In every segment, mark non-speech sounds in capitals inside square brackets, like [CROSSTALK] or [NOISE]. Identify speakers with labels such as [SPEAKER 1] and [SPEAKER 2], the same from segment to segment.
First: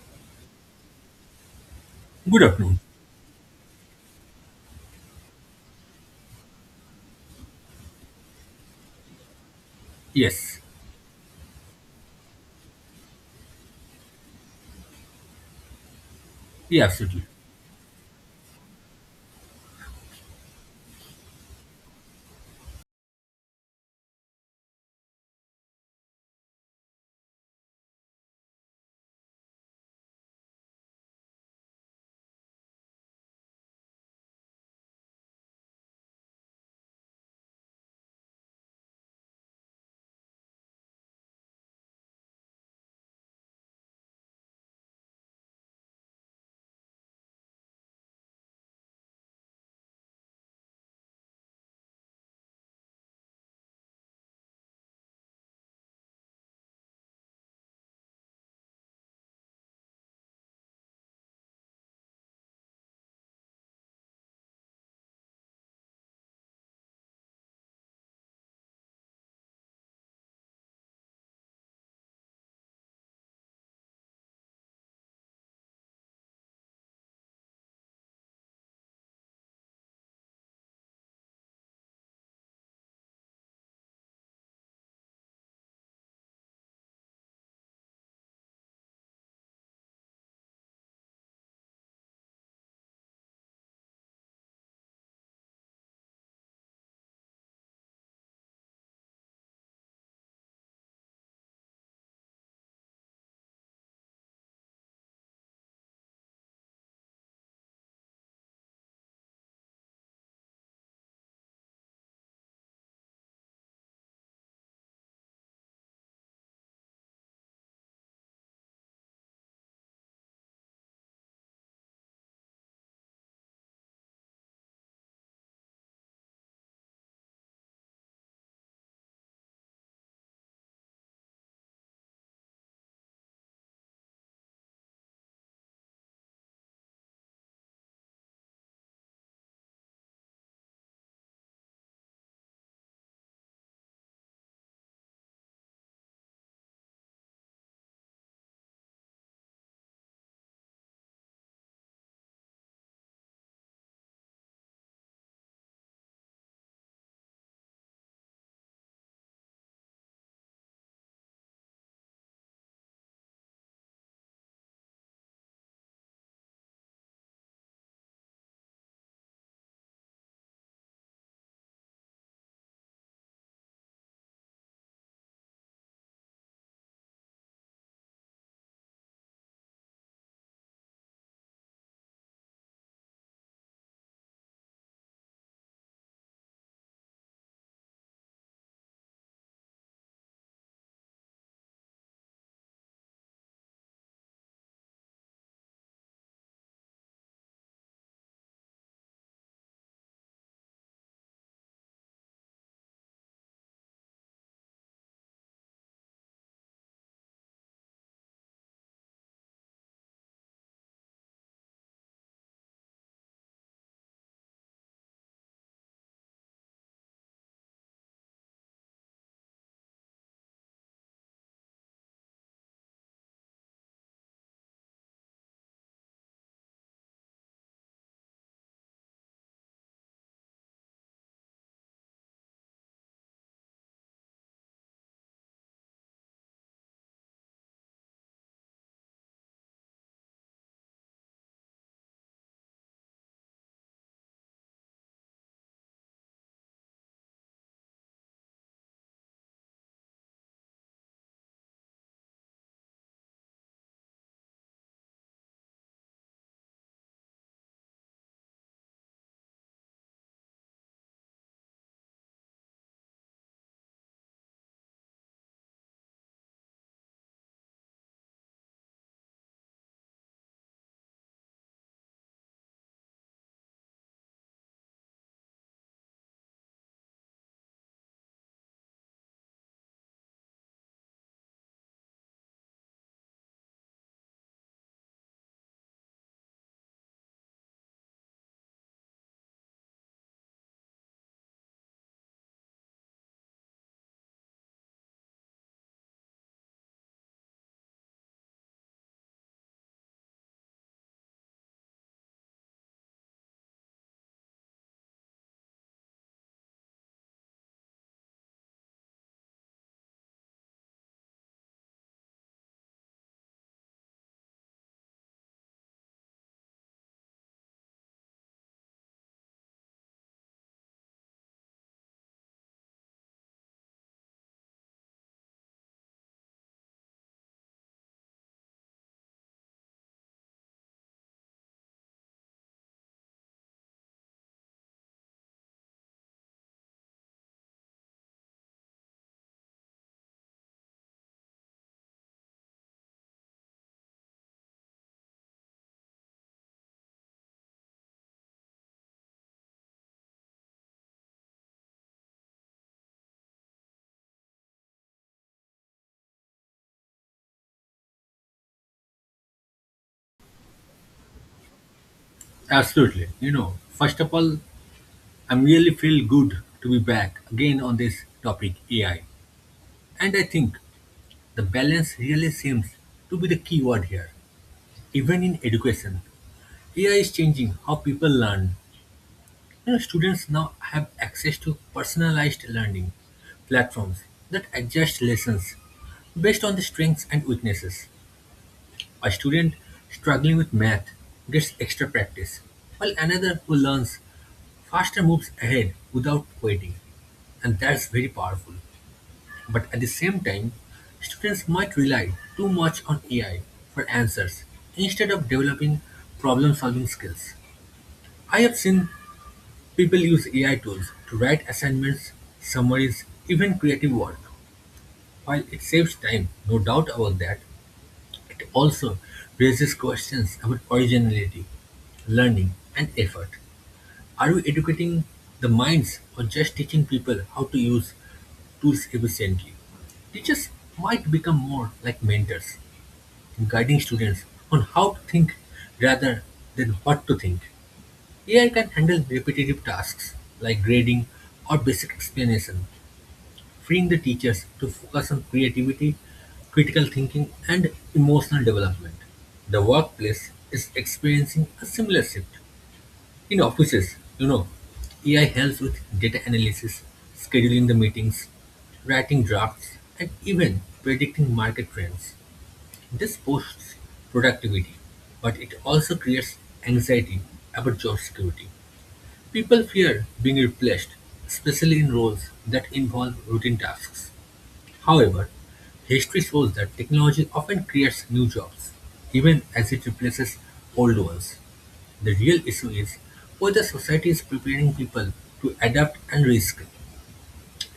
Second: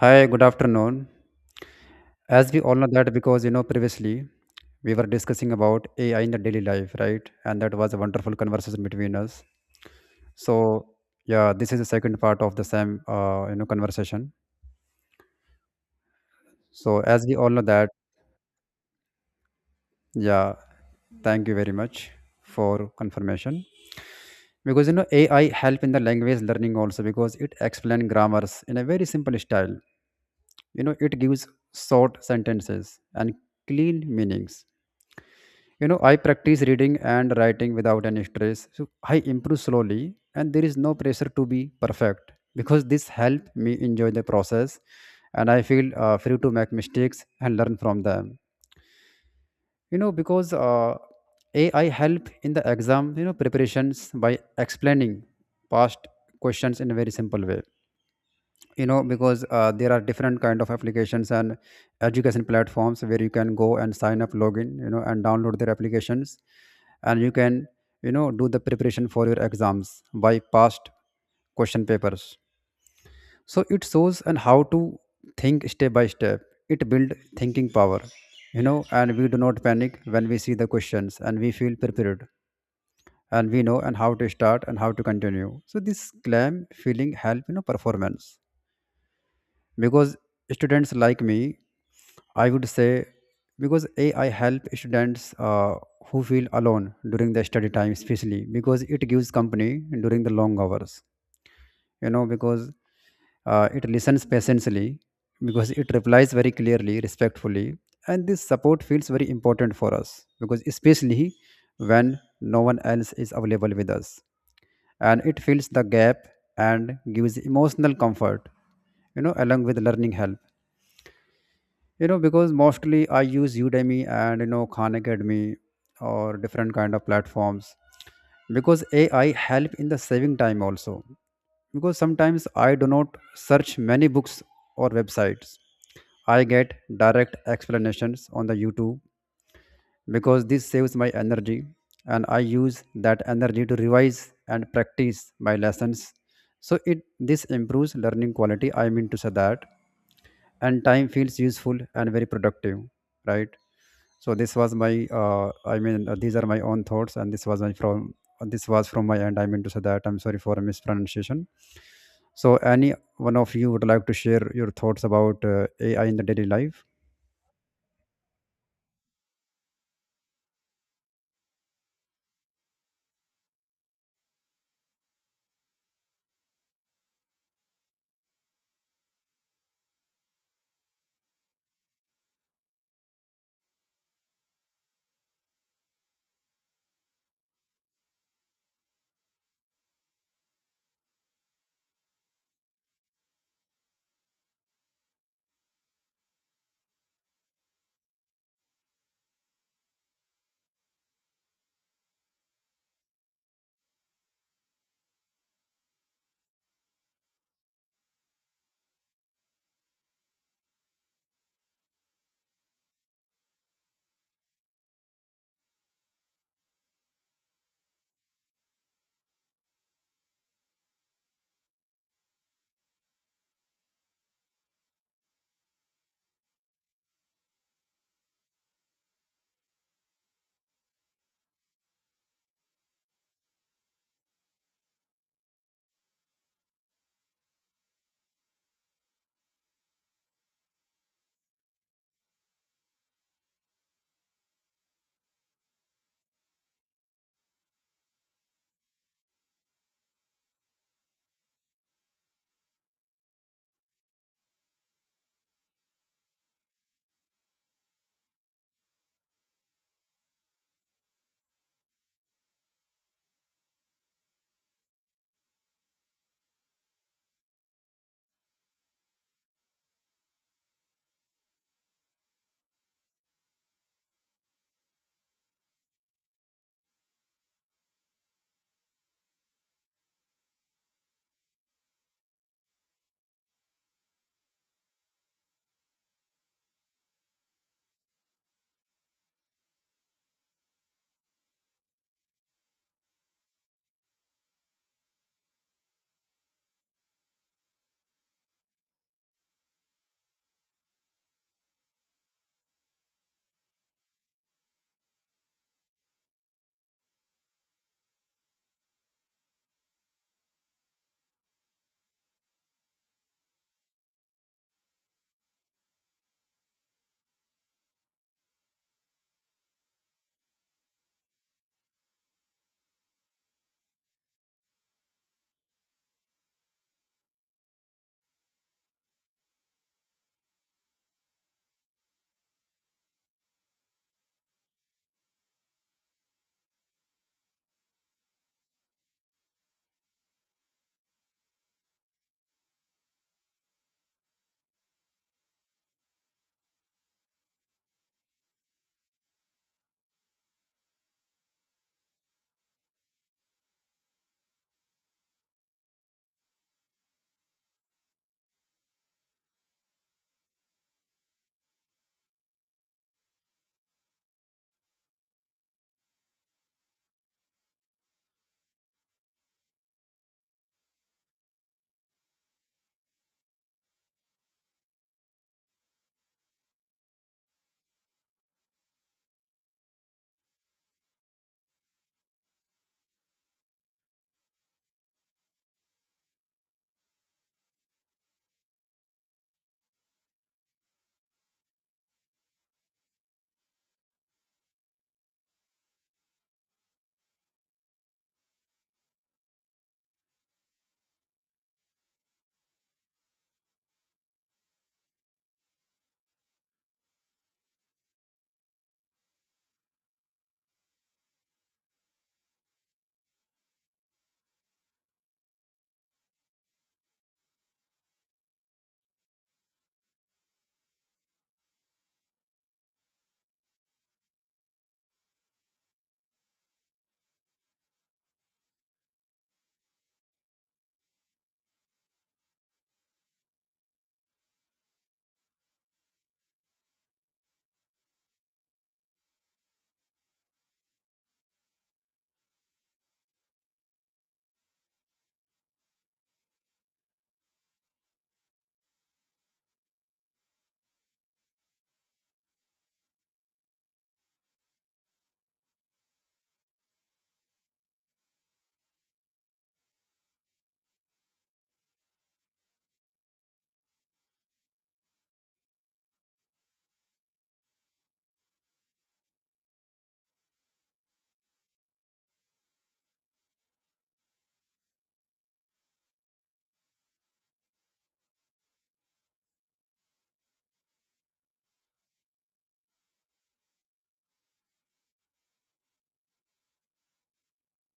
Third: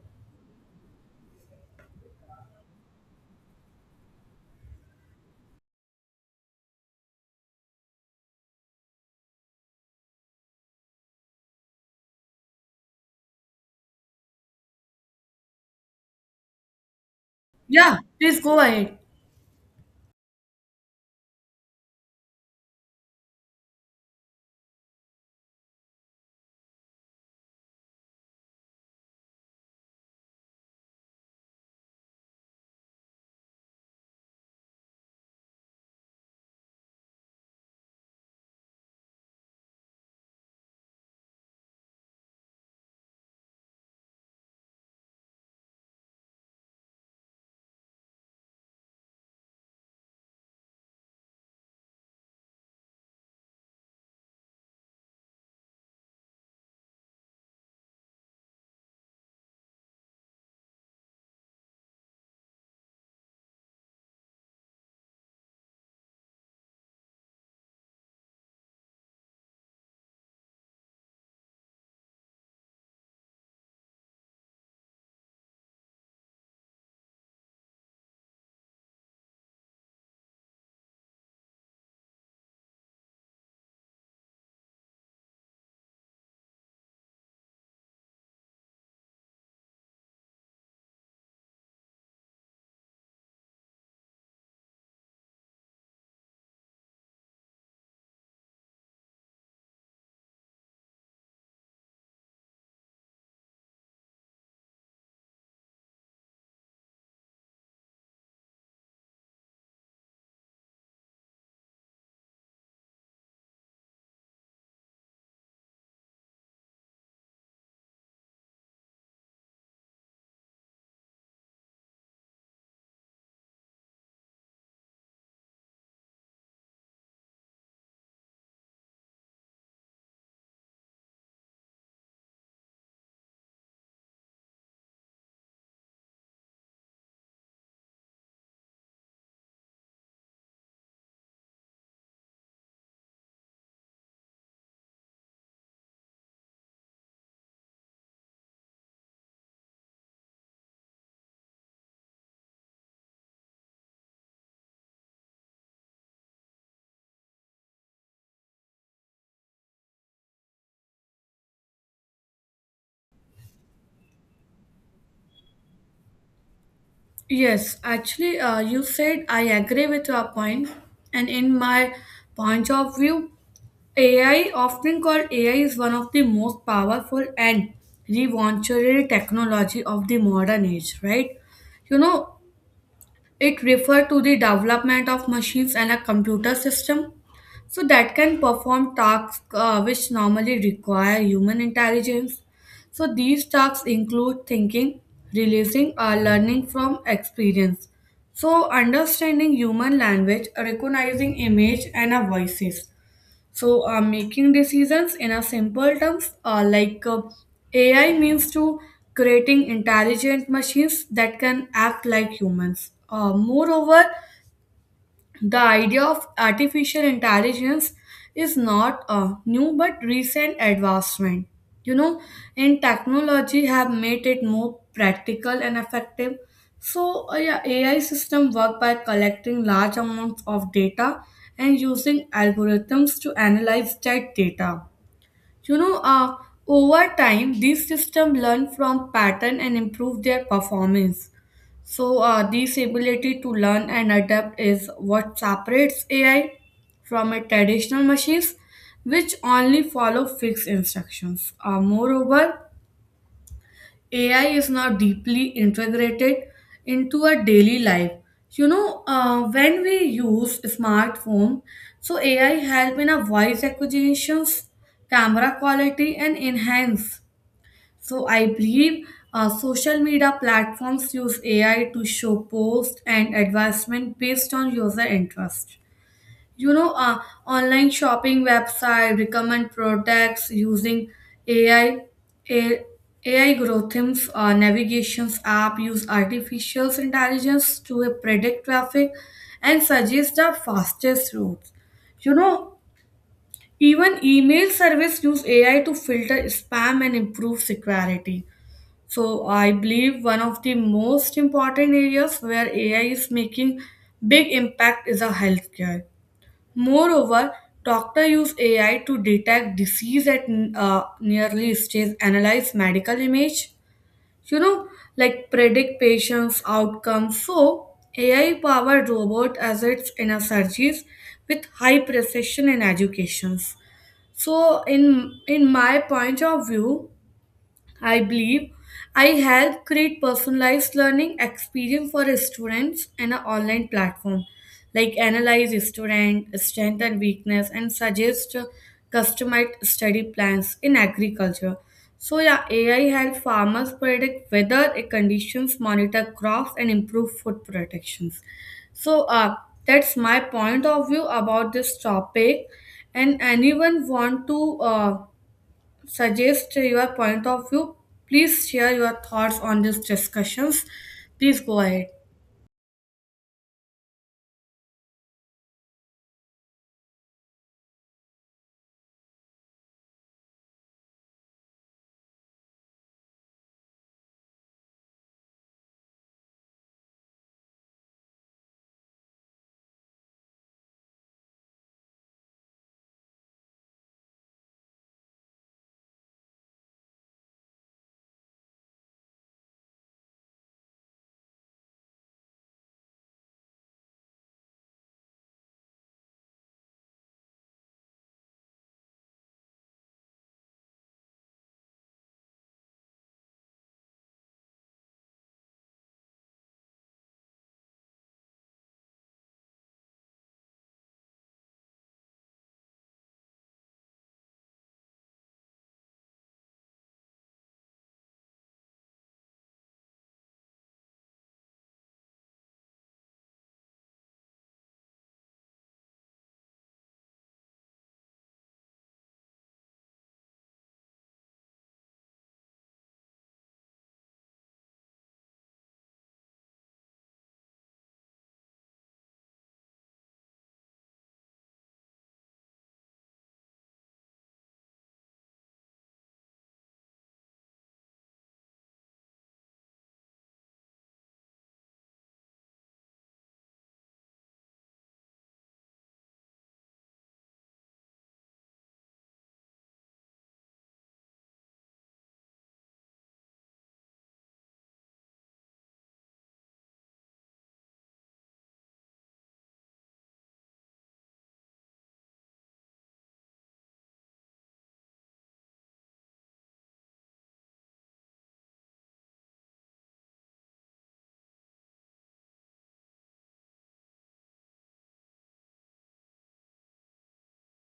[SPEAKER 1] Hi, good afternoon.
[SPEAKER 2] Good
[SPEAKER 1] As we all
[SPEAKER 2] afternoon.
[SPEAKER 1] know that because you know previously we were discussing about AI in the daily life, right? And that was a wonderful conversation between us.
[SPEAKER 2] Yes,
[SPEAKER 1] So yeah, this is the second part of the same conversation.
[SPEAKER 2] yeah,
[SPEAKER 1] So
[SPEAKER 2] absolutely.
[SPEAKER 1] as we all know that,
[SPEAKER 3] Yeah, please go ahead.
[SPEAKER 1] yeah, thank you very much for confirmation. Because you know AI help in the language learning also because it explain grammars in a very simple style. You know it gives short sentences and clean meanings. I practice reading and writing without any stress, so I improve slowly, and there is no pressure to be perfect because this help me enjoy the process. And I feel free to make mistakes and learn from them. You know because AI help in the exam preparations by explaining past questions in a very simple way. You know because There are different kind of applications and education platforms where you can go and sign up, login, and download their applications. And you can do the preparation for your exams by past question papers. So it shows and how to think step by step. It build thinking power. And we do not panic when we see the questions, and we feel prepared, and we know and how to start and how to continue. So this claim feeling help performance. Because students like me, I would say, because AI help students who feel alone during the study time, especially because it gives company during the long hours. You know because It listens patiently because it replies very clearly, respectfully. And this support feels very important for us because especially when no one else is available with us. And it fills the gap and gives emotional comfort, along with learning help. Because mostly I use Udemy and Khan Academy or different kind of platforms. Because AI help in the saving time also, because sometimes I do not search many books or websites. I get direct explanations on the YouTube because this saves my energy, and I use that energy to revise and practice my lessons. So it this improves learning quality, I mean to say that. And time feels useful and very productive, right? So this was my these are my own thoughts, and this was from my end, I mean to say that. I'm sorry for a mispronunciation. So any one of you would like to share your thoughts about AI in the daily life?
[SPEAKER 3] Yes, actually, you said I agree with your point, and in my point of view, AI, often called AI, is one of the most powerful and revolutionary technology of the modern age, right? You know, it refers to the development of machines and a computer system so that can perform tasks which normally require human intelligence. So these tasks include thinking, releasing, or learning from experience. So understanding human language, recognizing image and a voices. So, making decisions in a simple terms, like AI means to creating intelligent machines that can act like humans. Moreover, the idea of artificial intelligence is not a new but recent advancement. You know, and technology have made it more practical and effective. So, yeah, AI system work by collecting large amounts of data and using algorithms to analyze that data. You know, over time, these systems learn from pattern and improve their performance. So, this ability to learn and adapt is what separates AI from a traditional machines, which only follow fixed instructions. Moreover, AI is now deeply integrated into our daily life. You know, when we use smartphone, so AI help in a voice acquisitions, camera quality, and enhance so I believe social media platforms use AI to show posts and advertisement based on user interest. You know, online shopping website recommend products using AI. A- AI algorithms, navigations app use artificial intelligence to predict traffic and suggest the fastest routes. You know, even email service use AI to filter spam and improve security. So I believe one of the most important areas where AI is making big impact is a healthcare. Moreover, doctor use AI to detect disease at nearly stage, analyze medical image, you know, like predict patients' outcomes. So AI powered robot assets in a surgeries with high precision in educations. So in my point of view, I believe I help create personalized learning experience for students in an online platform, like analyze student strength and weakness and suggest customized study plans in agriculture. So yeah, AI help farmers predict weather conditions, monitor crops, and improve food protections. So that's my point of view about this topic. And anyone want to suggest your point of view. Please share your thoughts on these discussions. Please go ahead.
[SPEAKER 2] Absolutely. You know, first of all, I really feel good to be back again on this topic AI. And I think the balance really seems to be the key word here. Even in education, AI is changing how people learn. You know, students now have access to personalized learning platforms that adjust lessons based on the strengths and weaknesses. A student struggling with math gets extra practice, while another who learns faster moves ahead without waiting. And that's very powerful. But at the same time, students might rely too much on AI for answers instead of developing problem solving skills. I have seen people use AI tools to write assignments, summaries, even creative work. While it saves time, no doubt about that, it also raises questions about originality, learning, and effort. Are we educating the minds or just teaching people how to use tools efficiently? Teachers might become more like mentors, guiding students on how to think rather than what to think. AI can handle repetitive tasks like grading or basic explanation, freeing the teachers to focus on creativity, critical thinking, and emotional development. The workplace is experiencing a similar shift. In offices, you know, AI helps with data analysis, scheduling the meetings, writing drafts, and even predicting market trends. This boosts productivity, but it also creates anxiety about job security. People fear being replaced, especially in roles that involve routine tasks. However, history shows that technology often creates new jobs, even as it replaces old ones. The real issue is whether society is preparing people to adapt and reskill.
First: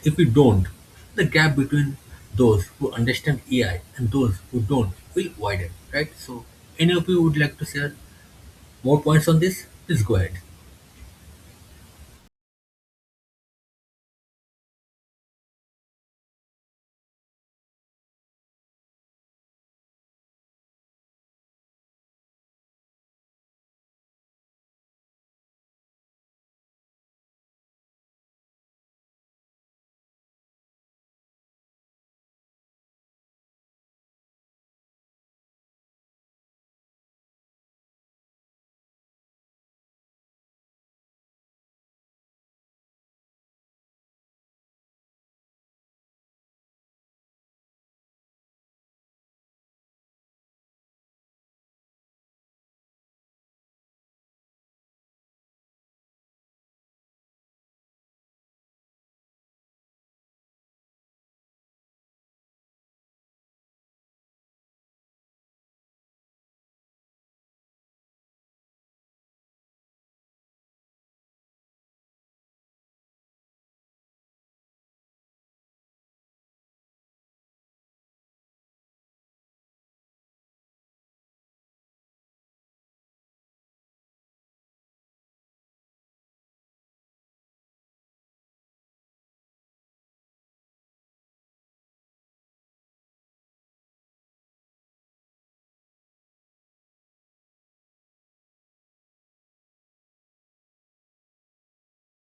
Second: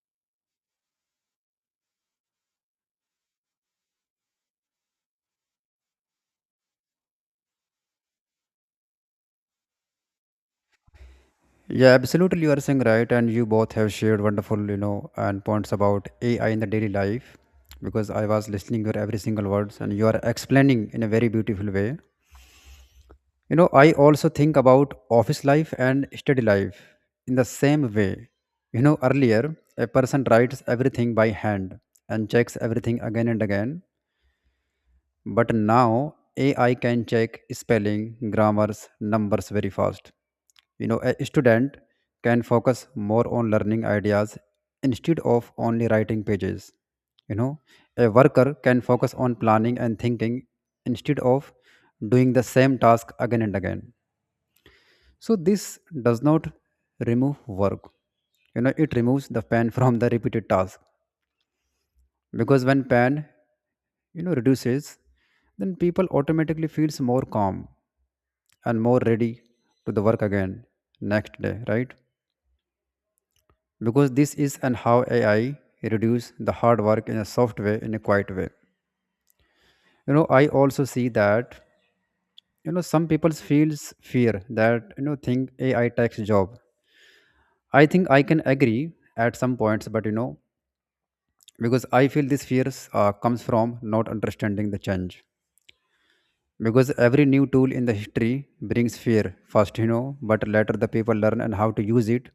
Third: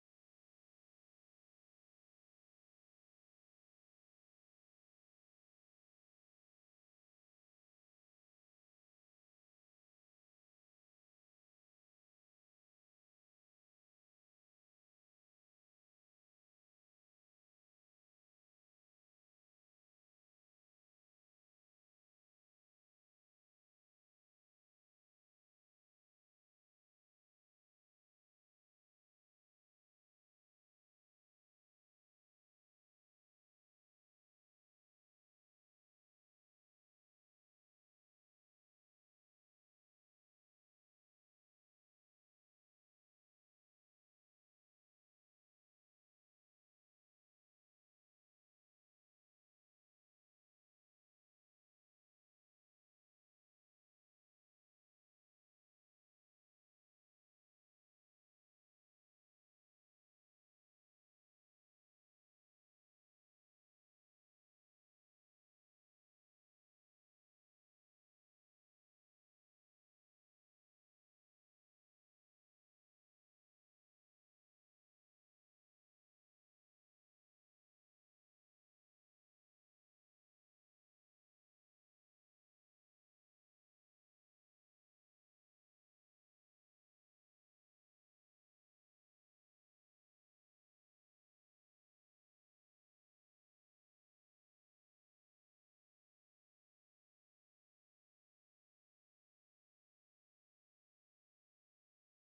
[SPEAKER 2] If we don't, the gap between those who understand AI and those who don't will widen, right? So, any of you would like to share more points on this? Please go ahead.
[SPEAKER 1] Yeah, absolutely. You are saying right, and you both have shared wonderful, you know, and points about AI in the daily life. Because I was listening your every single words, and you are explaining in a very beautiful way. You know, I also think about office life and study life in the same way. You know, earlier a person writes everything by hand and checks everything again and again, but now AI can check spelling, grammars, numbers very fast. A student can focus more on learning ideas instead of only writing pages. you know a worker can focus on planning and thinking instead of doing the same task again and again. So this does not remove work. It removes the pain [LAUGHS] from the repeated task, because when pain reduces, then people automatically feels more calm and more ready to the work again next day, right? Because this is and how AI reduce the hard work in a soft way, in a quiet way. You know, I also see that some people feels fear that think AI takes job. I think I can agree at some points, but you know, because I feel this fears comes from not understanding the change. Because every new tool in the history brings fear first, but later the people learn and how to use it.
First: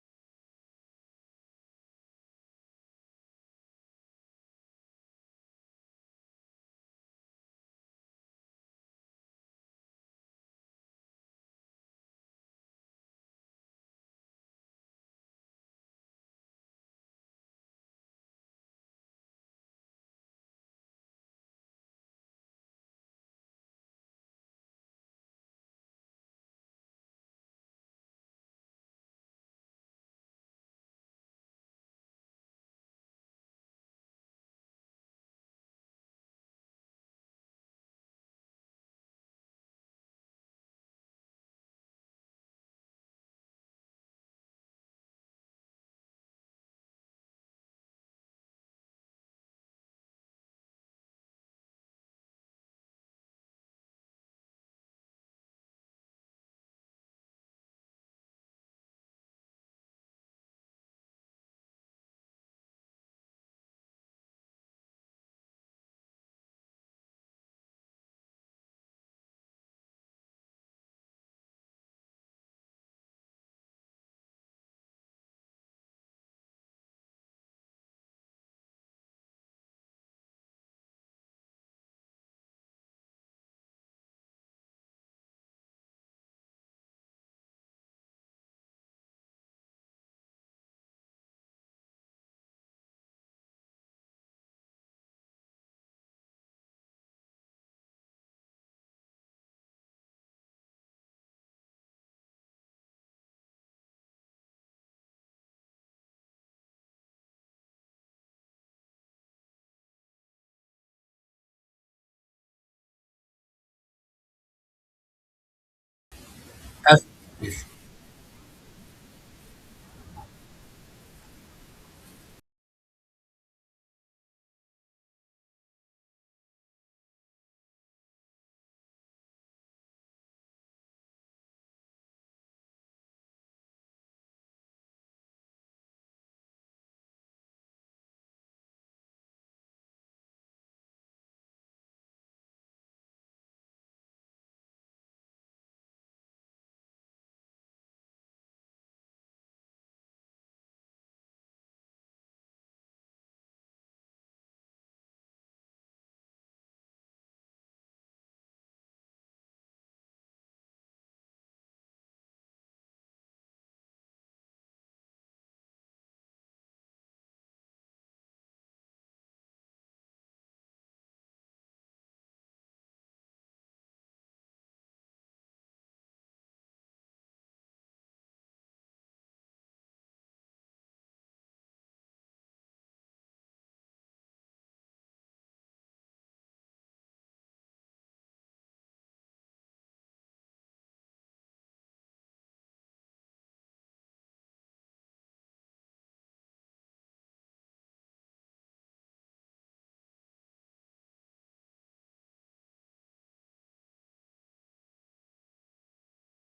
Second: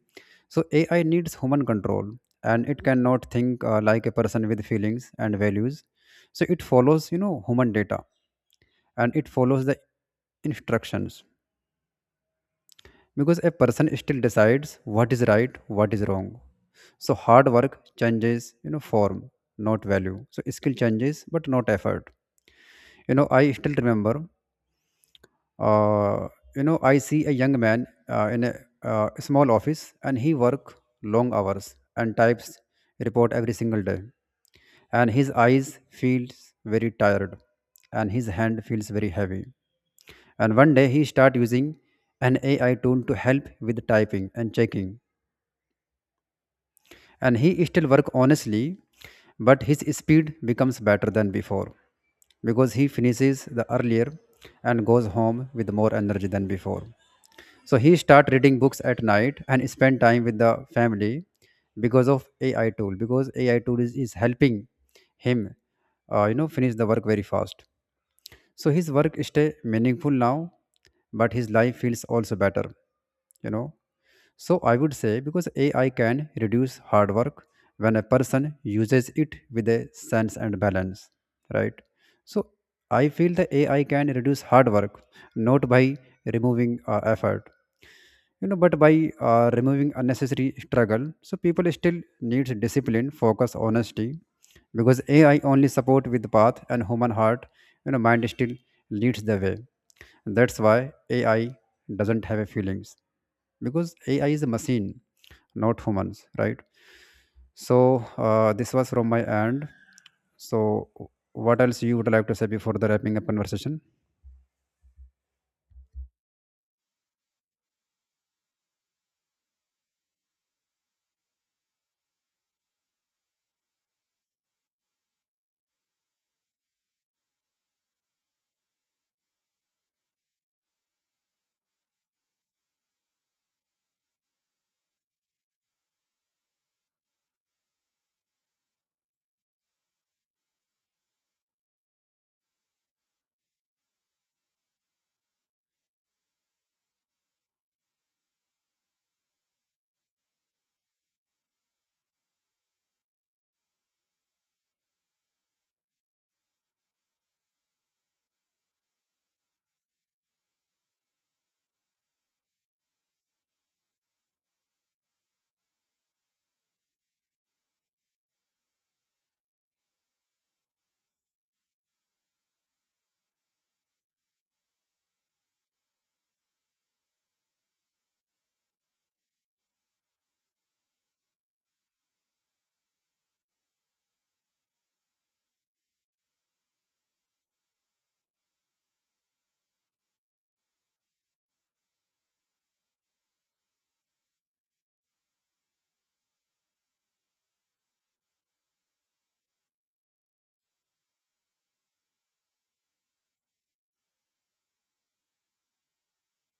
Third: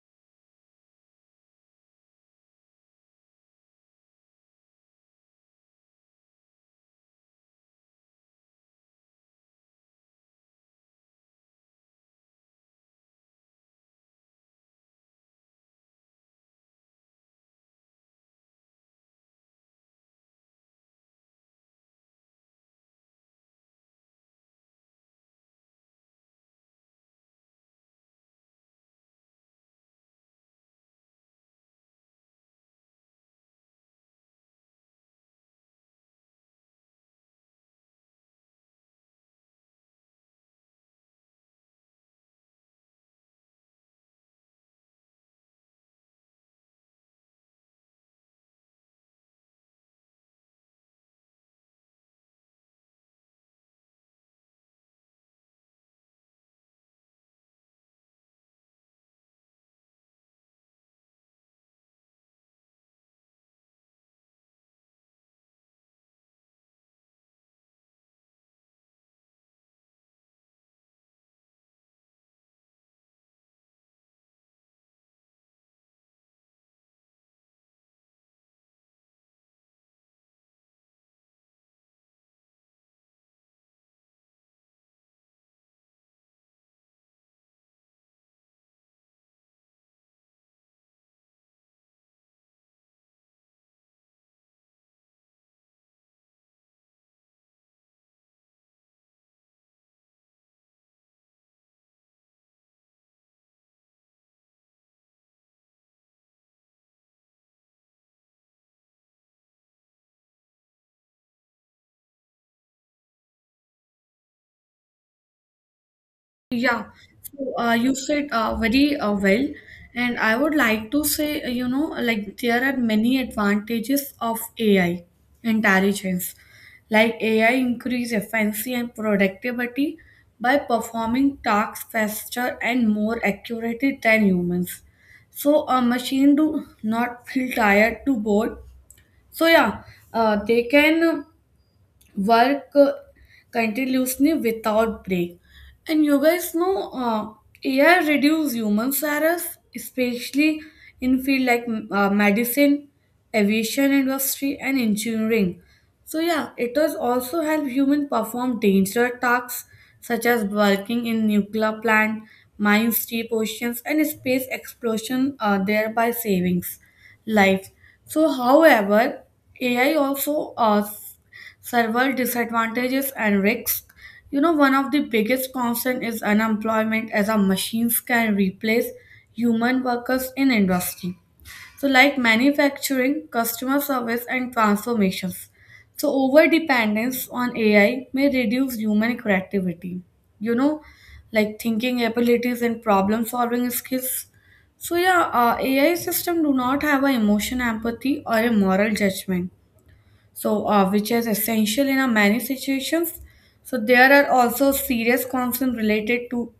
[SPEAKER 1] So AI needs human control, and it cannot think like a person with feelings and values. So it follows human data, and it follows the instructions, because a person still decides what is right, what is wrong. So hard work changes form, not value. So skill changes but not effort. I still remember Uh, I see a young man in a small office, and he work long hours and types report every single day. And his eyes feels very tired, and his hand feels very heavy. And one day he start using an AI tool to help with typing and checking. And he still work honestly, but his speed becomes better than before, because he finishes the earlier and goes home with more energy than before. So he start reading books at night and spend time with the family because of AI tool. Because AI tool is helping him, finish the work very fast. So his work stay meaningful now, but his life feels also better, you know. So I would say because AI can reduce hard work when a person uses it with a sense and balance, right? So I feel the AI can reduce hard work not by removing effort, but by removing unnecessary struggle. So people still needs discipline, focus, honesty, because AI only support with the path, and human heart, mind still leads the way. That's why AI doesn't have a feelings, because AI is a machine, not humans, right? So this was from my end. So what else you would like to say before the wrapping up conversation?
[SPEAKER 3] Yeah,
[SPEAKER 2] As,
[SPEAKER 3] so
[SPEAKER 2] yes,
[SPEAKER 3] you said very well, and I would like to say, you know, like there are many advantages of AI intelligence. Like AI increase efficiency and productivity by performing tasks faster and more accurately than humans. So a machine do not feel tired, too bored, so yeah, they can work continuously without break. And you guys know AI reduce human errors, especially in field like medicine, aviation industry, and engineering. So yeah, it does also help human perform dangerous tasks such as working in nuclear plant, mine steep oceans, and space exploration, thereby savings life. So, however, AI also several disadvantages and risks. You know, one of the biggest concern is unemployment as our machines can replace human workers in industry. So, like manufacturing, customer service, and transformations. So, over dependence on AI may reduce human creativity. You know, like thinking abilities and problem solving skills. So, yeah, AI system do not have a emotion empathy or a moral judgment so which is essential in a many situations. So there are also serious concerns related to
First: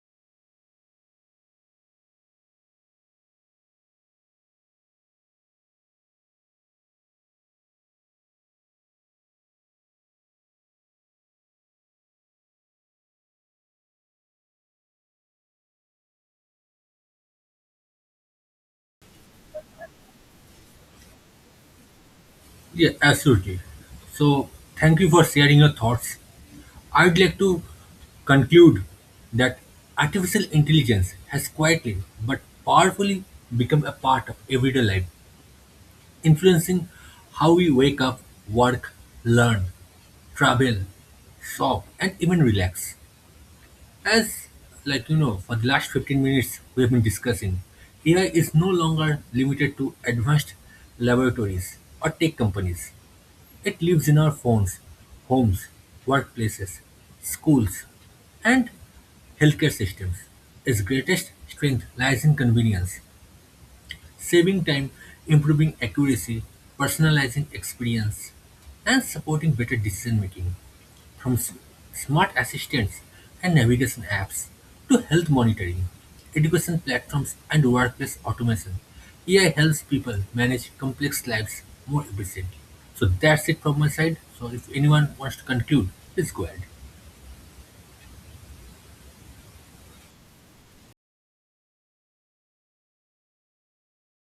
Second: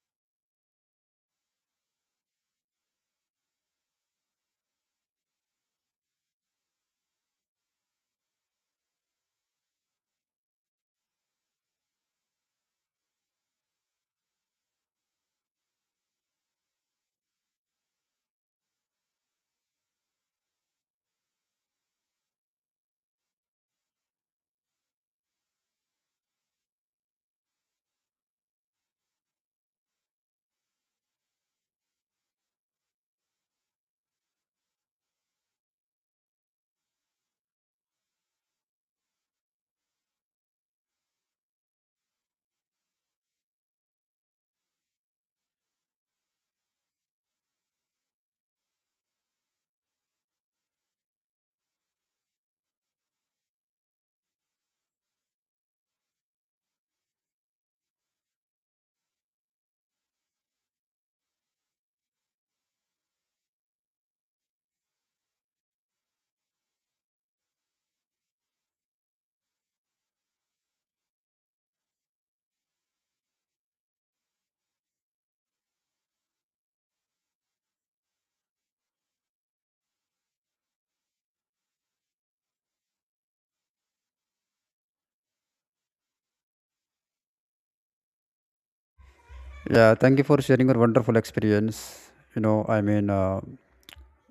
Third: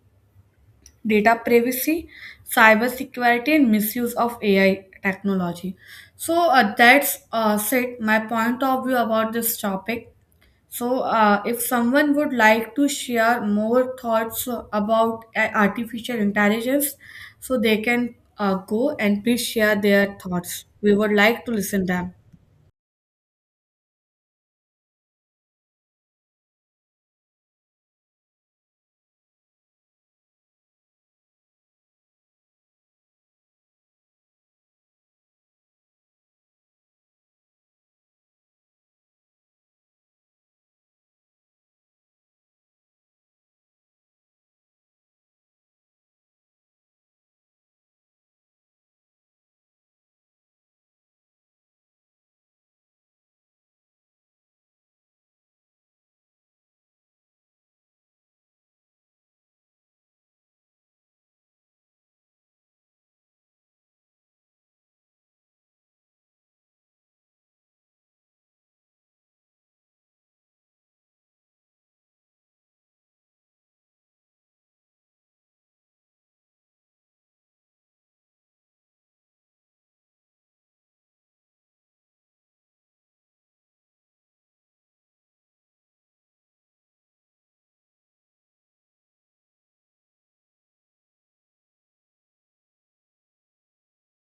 [SPEAKER 3] data privacy, cyber security, and misuse of AI technology. So that's said my point of view about this topic. So if someone would like to share more thoughts about artificial intelligence, so they can go and please share their thoughts. We would like to listen them.
[SPEAKER 2] yeah, absolutely. So, thank you for sharing your thoughts. I'd like to conclude that artificial intelligence has quietly but powerfully become a part of everyday life, influencing how we wake up, work, learn, travel, shop, and even relax. As like you know, for the last 15 minutes we have been discussing, AI is no longer limited to advanced laboratories or tech companies. It lives in our phones, homes, workplaces, schools, and healthcare systems. Its greatest strength lies in convenience, saving time, improving accuracy, personalizing experience, and supporting better decision making. From smart assistants and navigation apps to health monitoring, education platforms, and workplace automation, AI helps people manage complex lives more efficiently. So that's it from my side. So if anyone wants to conclude, please go ahead.
[SPEAKER 1] Yeah, thank you for sharing your wonderful experience. You know, I mean, uh,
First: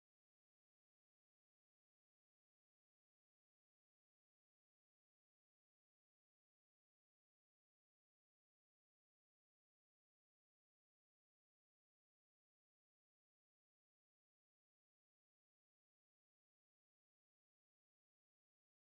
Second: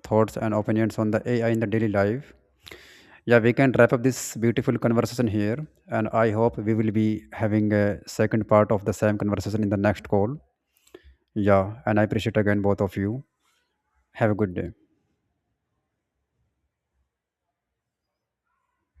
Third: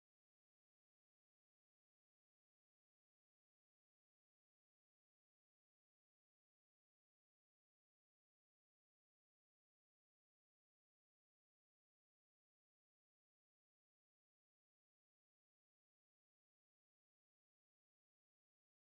[SPEAKER 1] thoughts and opinions on the AI in the daily life. Yeah, we can wrap up this beautiful conversation here. And I hope we will be having a second part of the same conversation in the next call. Yeah. And I appreciate again both of you. Have a good day.